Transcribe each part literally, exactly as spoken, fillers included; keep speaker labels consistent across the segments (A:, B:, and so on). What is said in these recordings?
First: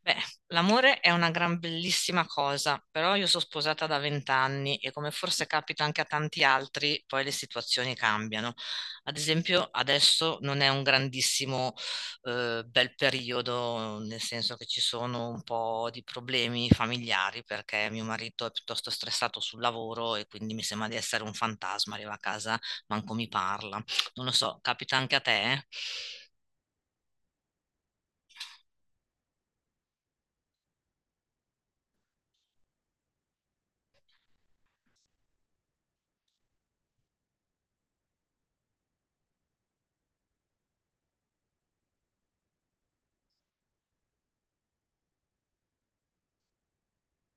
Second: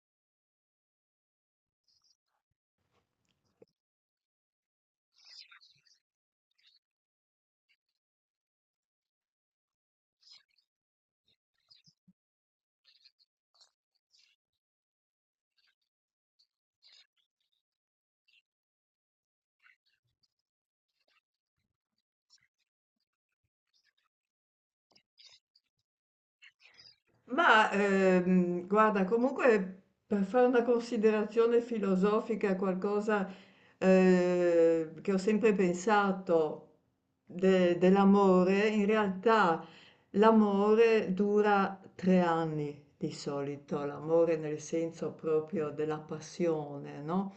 A: Beh, l'amore è una gran bellissima cosa, però io sono sposata da vent'anni e come forse capita anche a tanti altri, poi le situazioni cambiano. Ad esempio, adesso non è un grandissimo eh, bel periodo, nel senso che ci sono un po' di problemi familiari perché mio marito è piuttosto stressato sul lavoro e quindi mi sembra di essere un fantasma, arriva a casa, manco mi parla. Non lo so, capita anche a te?
B: Ma ehm, guarda, comunque per fare una considerazione filosofica, qualcosa eh, che ho sempre pensato de- dell'amore, in realtà l'amore dura tre anni di solito, l'amore nel senso proprio della passione, no?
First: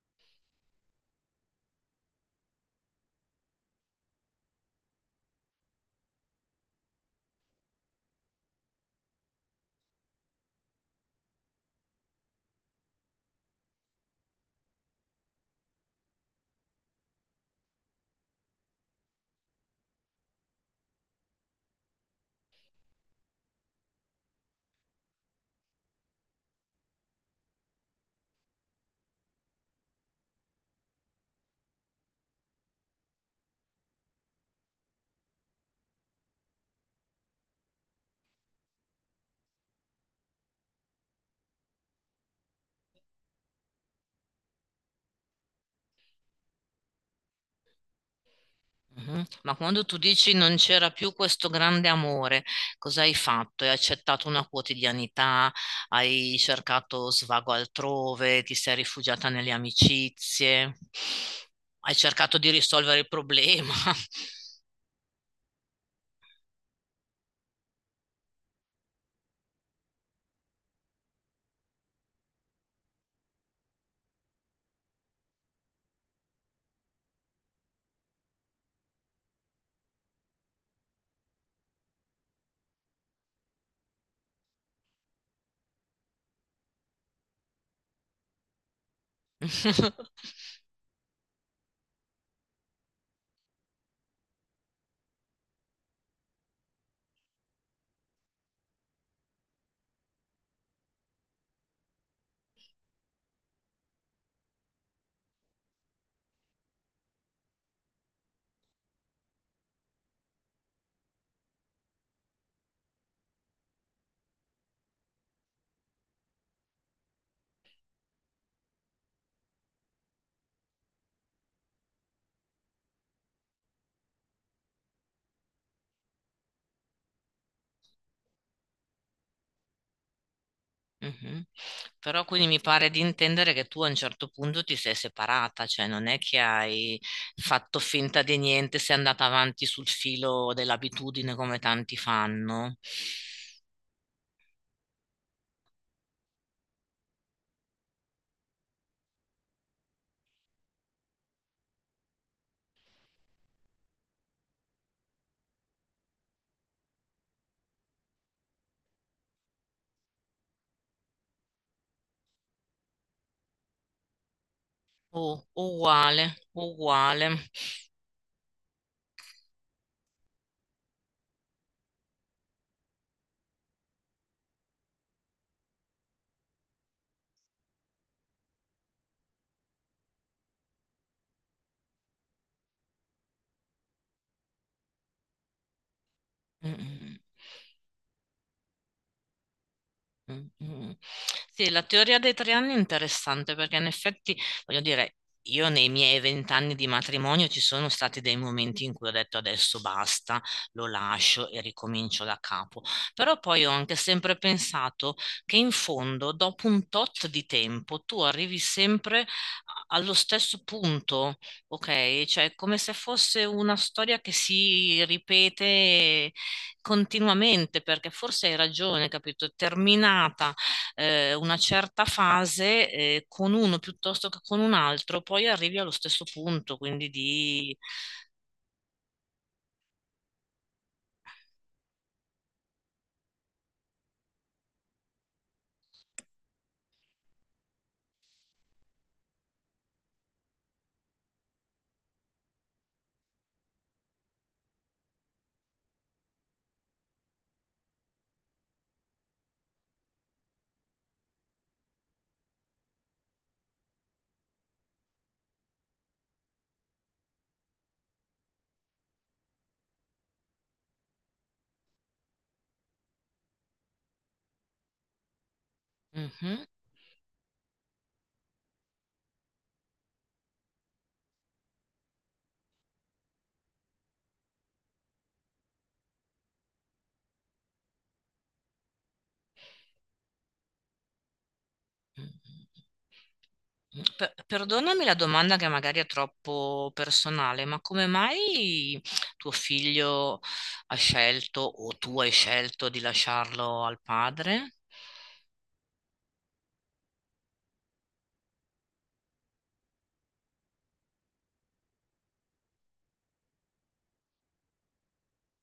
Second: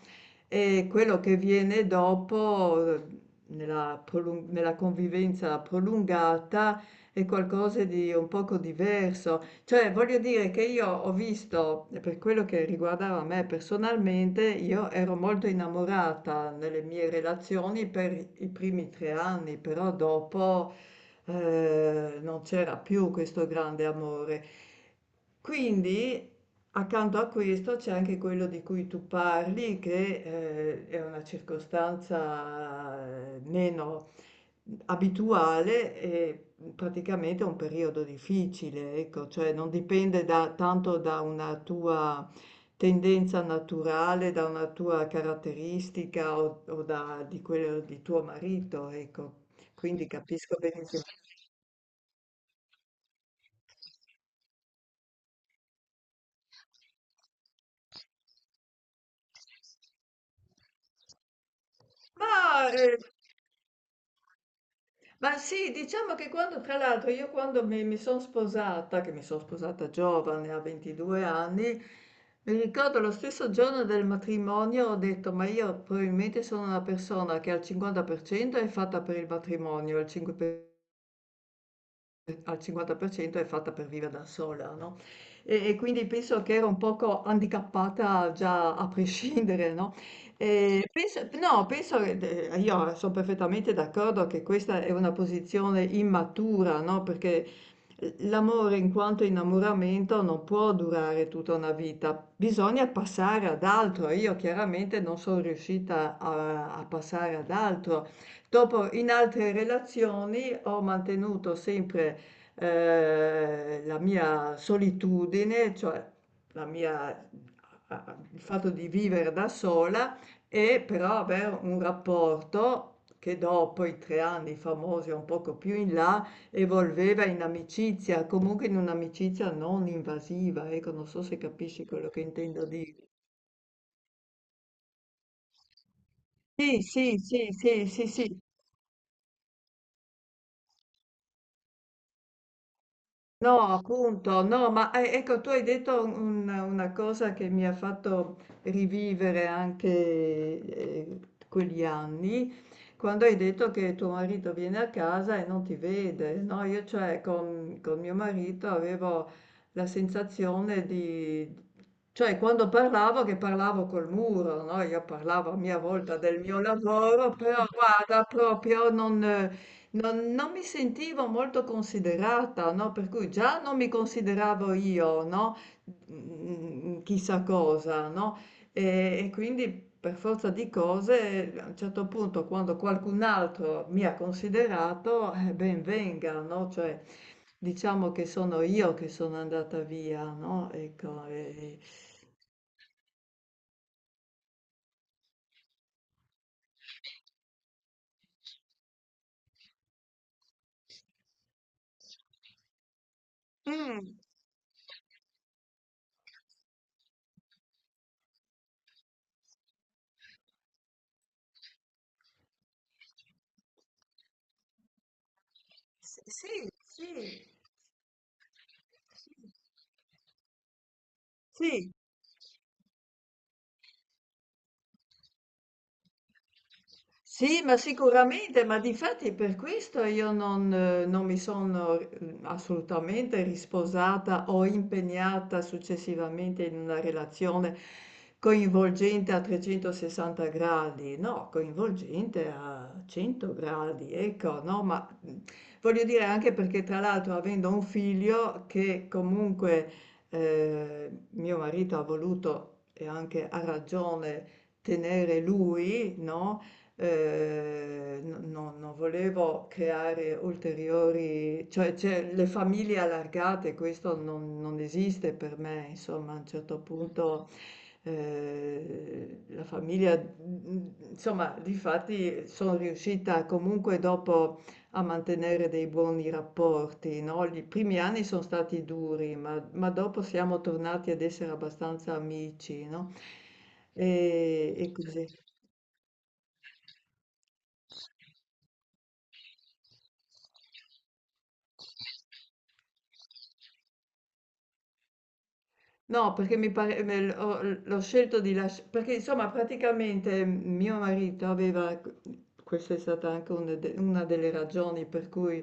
B: E quello che viene dopo, eh, nella prolung- nella convivenza prolungata, è qualcosa di un poco diverso. Cioè, voglio dire che io ho visto, per quello che riguardava me personalmente, io ero molto innamorata nelle mie relazioni per i primi tre anni, però dopo eh, non c'era più questo grande amore. Quindi, accanto a questo c'è anche quello di cui tu parli, che eh, è una circostanza eh, meno abituale e, mhmm, praticamente è un periodo difficile, ecco, cioè non dipende da tanto da una tua tendenza naturale, da una tua caratteristica o o da di quello di tuo marito,
A: Mh-mh.
B: ecco.
A: Ma quando tu
B: Quindi
A: dici:
B: capisco
A: "Non c'era
B: benissimo.
A: più questo grande amore", cos'hai fatto? Hai accettato una quotidianità, hai cercato svago altrove, ti sei rifugiata nelle amicizie, hai cercato di
B: Ma,
A: risolvere
B: ehm
A: il problema.
B: ma sì, diciamo che quando, tra l'altro, io quando mi, mi sono sposata, che mi sono sposata giovane, a ventidue anni, mi ricordo lo stesso giorno del matrimonio ho detto, ma io probabilmente sono una persona che al cinquanta per cento è fatta per il matrimonio, al cinque per cento... Ehm, al cinquanta per cento è fatta per vivere da sola, no, e e quindi penso che ero un poco handicappata già a prescindere, no, ehm, penso no, penso che de io son perfettamente d'accordo che questa è una posizione immatura, no, perché, uhm, l'amore in quanto innamoramento non può durare tutta una vita, bisogna passare ad altro. Io chiaramente non son riuscita a a passare ad altro. Dopo in altre relazioni ho mantenuto sempre eh, la mia solitudine, cioè la mia- a- a- il fatto di vivere da sola e però avere un rapporto che dopo i tre anni famosi, un poco più in là, evolveva in amicizia, comunque in un'amicizia non invasiva, ecco, non so se
A: Mh-mh.
B: capisci quello che
A: Però quindi mi
B: intendo
A: pare
B: dire.
A: di intendere che tu a un certo punto ti sei separata, cioè non è che
B: Sì,
A: hai
B: sì, sì,
A: fatto
B: sì, sì,
A: finta di
B: sì.
A: niente, sei andata avanti sul filo dell'abitudine come tanti fanno.
B: No, appunto, no, ma eh, ecco, tu hai detto un- una cosa che mi ha fatto rivivere anche eh, quegli anni, quando hai detto che tuo marito viene a casa e non ti vede, no? Io cioè con, con mio marito avevo la sensazione di, cioè quando parlavo che parlavo col muro, no? Io
A: U-
B: parlavo a mia volta
A: uguale,
B: del mio
A: uguale.
B: lavoro, però guarda, proprio non... Non, non mi sentivo molto considerata, no? Per cui già non mi consideravo io, no? Mm, chissà cosa, no? E, e quindi per forza di cose, a un certo punto, quando qualcun altro mi ha considerato, eh, ben venga,
A: Mm,
B: no? Cioè,
A: mm,
B: diciamo che sono io che sono andata via,
A: mm,
B: no?
A: mm, mm.
B: Ecco,
A: Sì,
B: e-
A: la teoria dei tre anni è interessante perché in effetti, voglio dire, io nei miei vent'anni di matrimonio ci sono stati dei momenti in cui ho detto adesso basta, lo lascio e ricomincio da capo. Però poi ho anche
B: Mm,
A: sempre pensato che in fondo, dopo un tot di tempo, tu arrivi sempre allo stesso punto, ok? Cioè, è come se fosse una storia che si
B: s-
A: ripete
B: sì, sì.
A: continuamente, perché forse hai ragione, capito? Terminata eh, una
B: sì,
A: certa fase eh, con uno piuttosto che con un altro, poi arrivi allo stesso punto, quindi
B: Sì,
A: di...
B: ma sicuramente, ma difatti per questo io non, eh, non mi sono eh, assolutamente risposata o impegnata successivamente in una relazione coinvolgente a trecentosessanta gradi, no, coinvolgente a cento gradi, ecco, no, ma mm, voglio dire anche perché tra l'altro avendo un figlio che comunque eh, mio marito ha voluto e anche a ragione tenere lui, no? Eh, no- no- non volevo creare ulteriori, cioè, cioè, le famiglie allargate, questo non, non esiste per me, insomma, a un
A: Mhm.
B: certo punto eh, la famiglia, insomma, difatti sono riuscita comunque dopo a mantenere dei buoni rapporti, no? I primi anni sono stati duri, ma, ma dopo siamo tornati ad essere abbastanza amici, no?
A: Per-
B: E, e
A: Perdonami la
B: così.
A: domanda che magari è troppo personale, ma come mai tuo figlio ha scelto o tu hai scelto di lasciarlo al padre?
B: No, perché mi pare me l ho l l'ho scelto di lascia perché insomma praticamente mio marito aveva q questa è stata anche un de una delle ragioni per cui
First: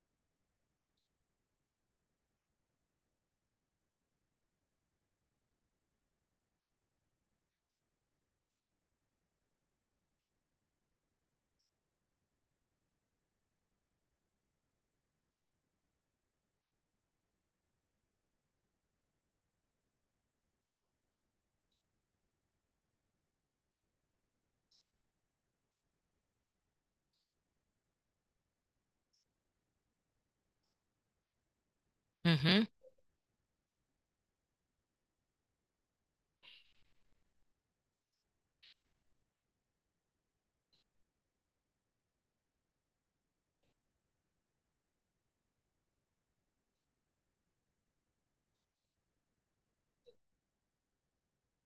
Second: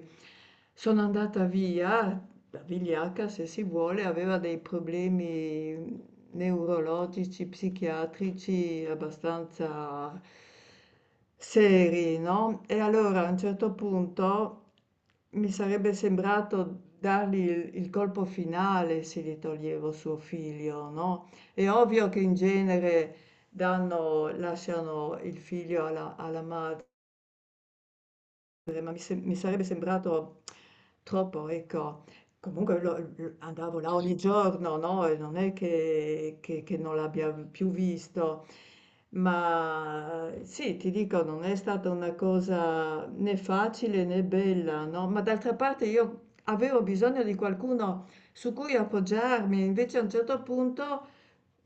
B: sono andata via, da vigliacca se si vuole, aveva dei problemi neurologici, psichiatrici abbastanza seri, no? E allora a un certo punto mi sarebbe sembrato dargli il, il colpo finale se gli toglievo suo figlio, no? È ovvio che in genere danno, lasciano il figlio alla, alla madre, mi, sem- mi sarebbe sembrato troppo, ecco. Comunque lo- lo- andavo là ogni giorno, no? E non è che, che- che non l'abbia più visto, ma eh, sì, ti dico, non è stata una cosa né facile né bella, no? Ma d'altra parte io avevo bisogno di qualcuno su cui appoggiarmi, invece a un certo punto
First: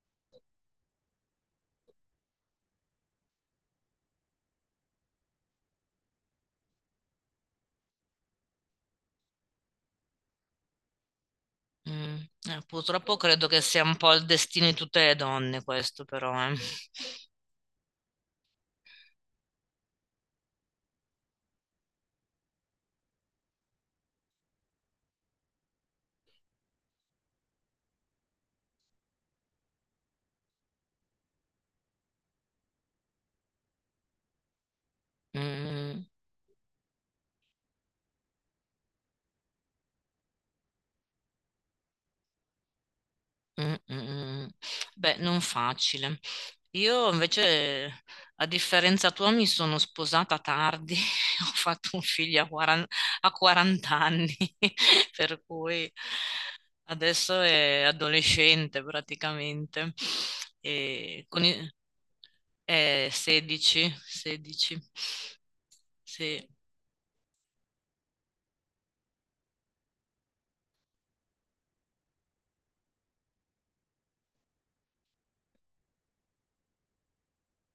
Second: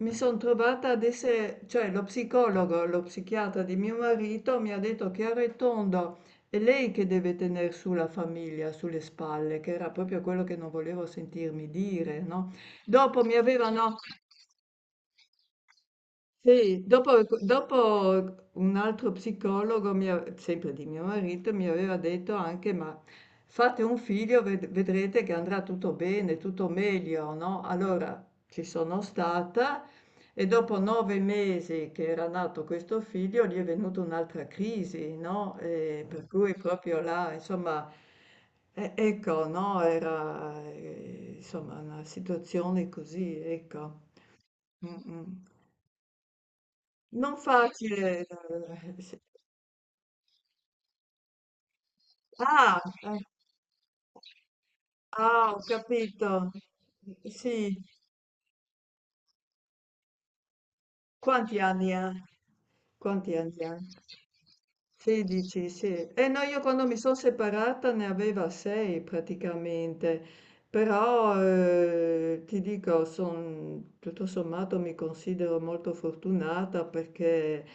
B: mi sono trovata ad essere, cioè lo psicologo, lo psichiatra di mio marito mi ha detto chiaro e tondo, è lei che deve tener su la famiglia, sulle spalle, che era proprio quello che non volevo sentirmi
A: Mm,
B: dire, no?
A: eh, purtroppo
B: Dopo mi
A: credo che sia un
B: avevano,
A: po' il destino di tutte le donne questo però, eh.
B: sì, dopo dopo un altro psicologo, mi ha- sempre di mio marito, mi aveva detto anche, ma fate un figlio, ved- vedrete che andrà tutto bene, tutto meglio, no? Allora ci sono stata e dopo nove mesi che era nato questo figlio, gli è venuta un'altra crisi, no?
A: Mm,
B: E per cui proprio là, insomma... E- Ecco, no, era eh, insomma una situazione così,
A: mm, mm,
B: ecco.
A: mm, mm.
B: Mm,
A: Beh,
B: mm.
A: non facile. Io
B: Non
A: invece,
B: facile.
A: a differenza
B: Se-
A: tua, mi sono sposata tardi, ho fatto un figlio a
B: ah,
A: quaranta,
B: eh,
A: a quaranta anni, per
B: ah, ho
A: cui
B: capito.
A: adesso
B: Sì,
A: è adolescente praticamente, e con
B: quanti
A: i-
B: anni ha?
A: è
B: Quanti anni ha?
A: sedici, sedici,
B: sedici, sì. E no,
A: sì.
B: io quando mi sono separata ne aveva sei praticamente, però eh, ti dico, son- tutto sommato mi considero molto fortunata perché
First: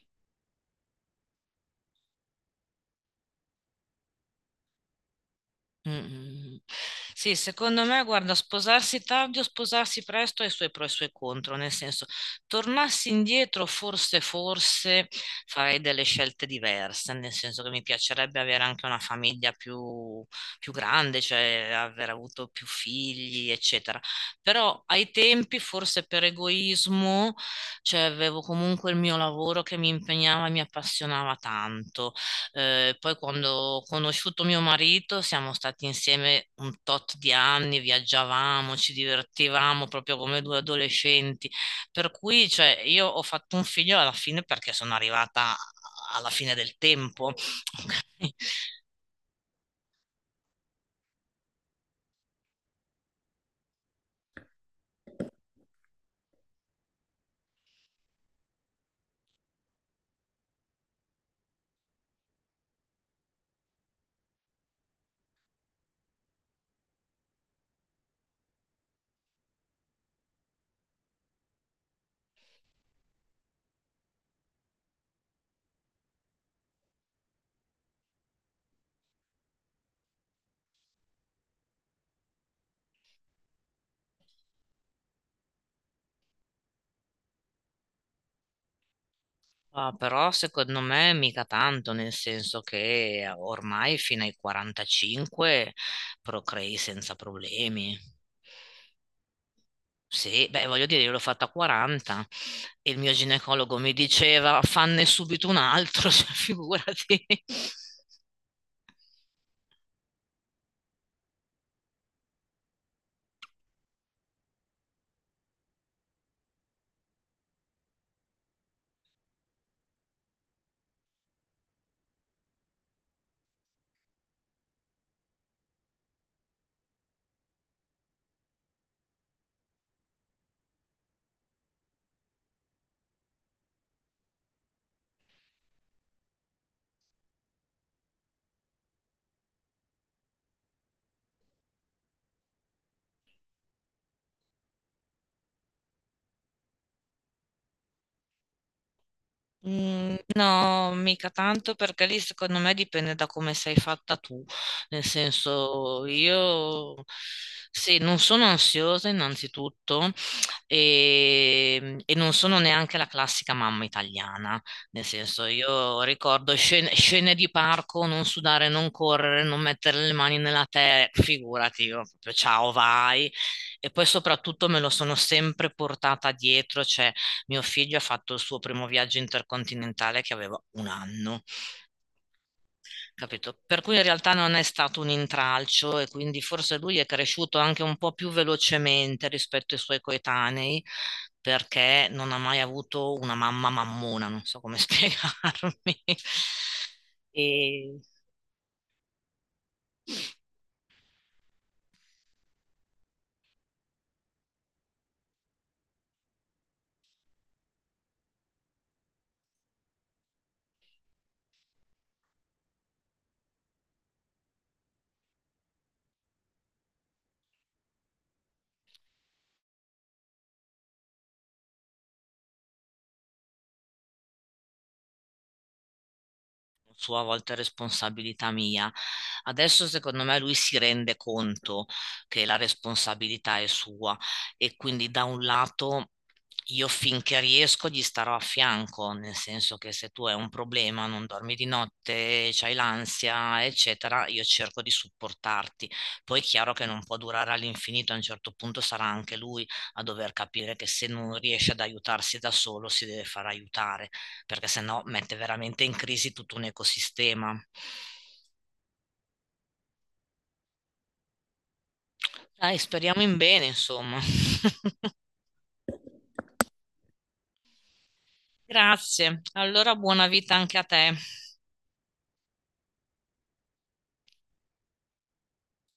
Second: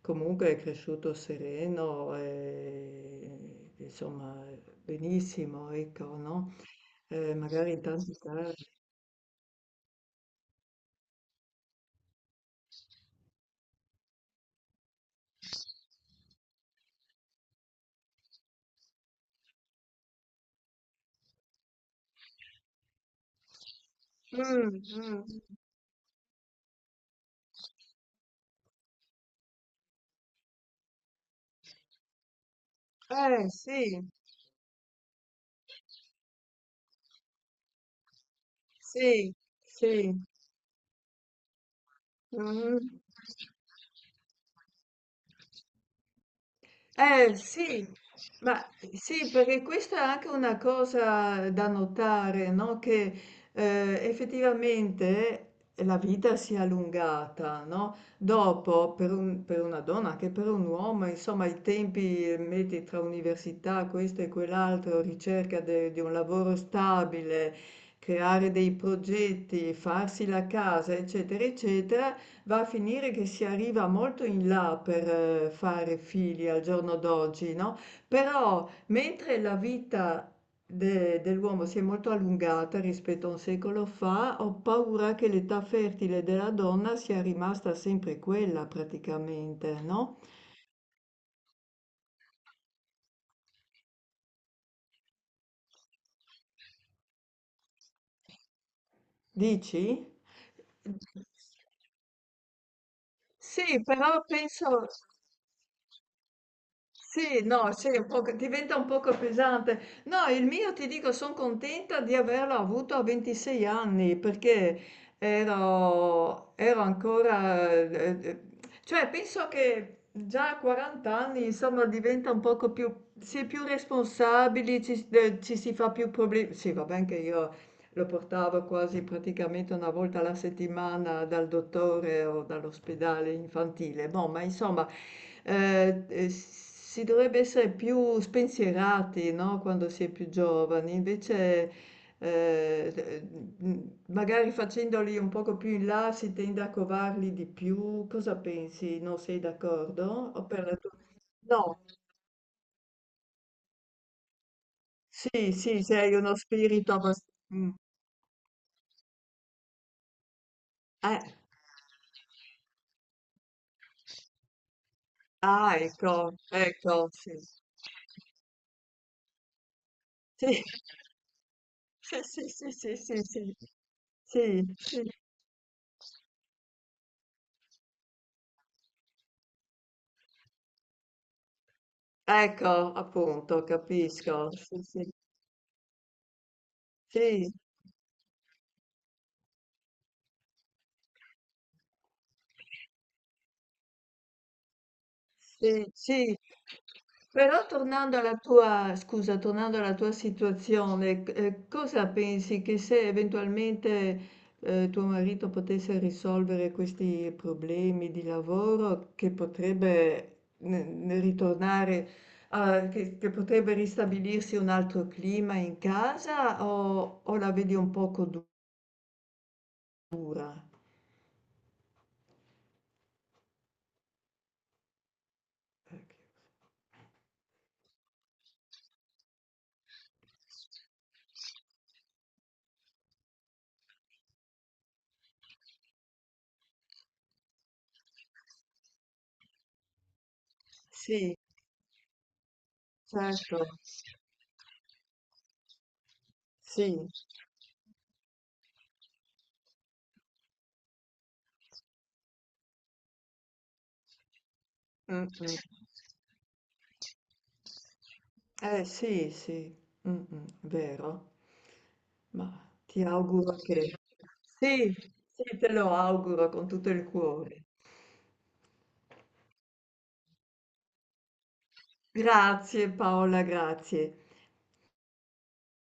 B: comunque è cresciuto sereno e insomma benissimo, ecco, no?
A: Mh-mh.
B: Eh,
A: Sì,
B: magari in
A: secondo me
B: tanti
A: guarda,
B: casi.
A: sposarsi tardi o sposarsi presto ha i suoi pro e i suoi contro, nel senso, tornassi indietro forse, forse farei delle scelte diverse, nel senso che mi piacerebbe avere anche una famiglia più più grande, cioè aver avuto più figli, eccetera. Però
B: Mm,
A: ai
B: mm.
A: tempi, forse per egoismo, cioè avevo comunque il mio lavoro che mi impegnava e mi appassionava tanto. Eh, poi
B: Eh
A: quando ho
B: sì,
A: conosciuto mio marito siamo stati insieme un tot di anni, viaggiavamo, ci
B: sì,
A: divertivamo
B: sì.
A: proprio come due adolescenti, per cui cioè,
B: Mm.
A: io ho fatto un figlio alla fine perché sono arrivata alla fine del tempo.
B: Eh sì,
A: Ok?
B: ma sì, perché questa è anche una cosa da notare, no? Che eh, effettivamente la vita si è allungata, no? Dopo, per un- per una donna, anche per un uomo, insomma, i tempi, eh, metti tra università, questo e quell'altro, ricerca de- di un lavoro stabile, creare dei progetti, farsi la casa, eccetera, eccetera. Va a finire che si arriva molto in là per eh, fare figli al giorno d'oggi, no? Però mentre la vita de- dell'uomo si è molto allungata rispetto a un secolo fa, ho paura che l'età fertile della donna sia rimasta sempre quella praticamente,
A: Ah,
B: no?
A: però secondo me mica tanto, nel senso che ormai fino ai quarantacinque procrei senza problemi.
B: Dici?
A: Sì, beh, voglio dire, io l'ho fatta a quaranta e il mio ginecologo
B: Sì,
A: mi
B: però
A: diceva
B: penso...
A: fanne subito un altro, cioè, figurati.
B: Sì, no, sì, è un poco diventa un poco pesante. No, il mio ti dico, sono contenta di averlo avuto a ventisei anni perché ero, ero ancora, eh, eh, cioè penso che già a quaranta anni, insomma, diventa un poco più, si è più responsabili, ci, eh, ci si fa più problemi. Sì, va bene che io lo portavo quasi praticamente una volta alla settimana dal dottore o dall'ospedale infantile. Boh, ma insomma, eh, eh, si dovrebbe essere più spensierati, no? Quando si è più giovani. Invece, eh, eh, magari facendoli un poco più in là si tende a covarli di più. Cosa pensi? Non sei
A: Mm,
B: d'accordo? O per la
A: no,
B: tua...
A: mica tanto
B: No,
A: perché lì secondo me dipende da come sei fatta tu. Nel
B: sì, sì,
A: senso,
B: sei uno spirito
A: io
B: abbastanza...
A: sì, non sono ansiosa innanzitutto e, e non sono neanche la classica mamma italiana. Nel senso,
B: Ah,
A: io
B: ecco,
A: ricordo scene,
B: ecco, sì.
A: scene di parco, non sudare, non correre, non mettere le mani
B: Sì,
A: nella terra, figurati, io
B: sì,
A: proprio
B: sì,
A: ciao,
B: sì, sì,
A: vai.
B: sì,
A: E poi
B: sì,
A: soprattutto me lo
B: sì.
A: sono sempre portata dietro, cioè mio figlio ha fatto il suo primo viaggio intercontinentale che aveva un anno,
B: Ecco,
A: capito?
B: appunto,
A: Per cui in realtà
B: capisco.
A: non è
B: Sì,
A: stato
B: sì,
A: un intralcio e quindi forse lui è
B: sì.
A: cresciuto anche un po' più velocemente rispetto ai suoi coetanei perché non ha mai avuto una mamma mammona, non so come
B: Sì,
A: spiegarmi.
B: sì. Però
A: E
B: tornando alla tua scusa, tornando alla tua situazione, c- eh, cosa pensi che se eventualmente eh, tuo marito potesse risolvere questi problemi di lavoro, che potrebbe ne- ne ritornare, a- che, che potrebbe ristabilirsi un altro clima in casa o, o la vedi un poco dura? Ecco.
A: sua a volte responsabilità mia. Adesso secondo me lui si rende conto che la responsabilità è sua e quindi da un lato io finché riesco gli starò a fianco, nel senso che se tu hai un problema, non
B: Sì,
A: dormi di notte, c'hai
B: certo,
A: l'ansia, eccetera, io cerco di supportarti. Poi è chiaro che non
B: sì.
A: può durare all'infinito, a un certo punto sarà anche lui a dover capire che se non riesce ad aiutarsi da solo si deve far aiutare perché sennò
B: Mm,
A: mette veramente
B: mm.
A: in crisi tutto un ecosistema.
B: Eh sì, sì, mh-mh, vero. Ma
A: Dai,
B: ti
A: speriamo in
B: auguro
A: bene,
B: che...
A: insomma.
B: Sì, sì, te lo auguro con tutto il cuore.
A: Grazie. Allora buona vita anche a te.
B: Grazie Paola, grazie.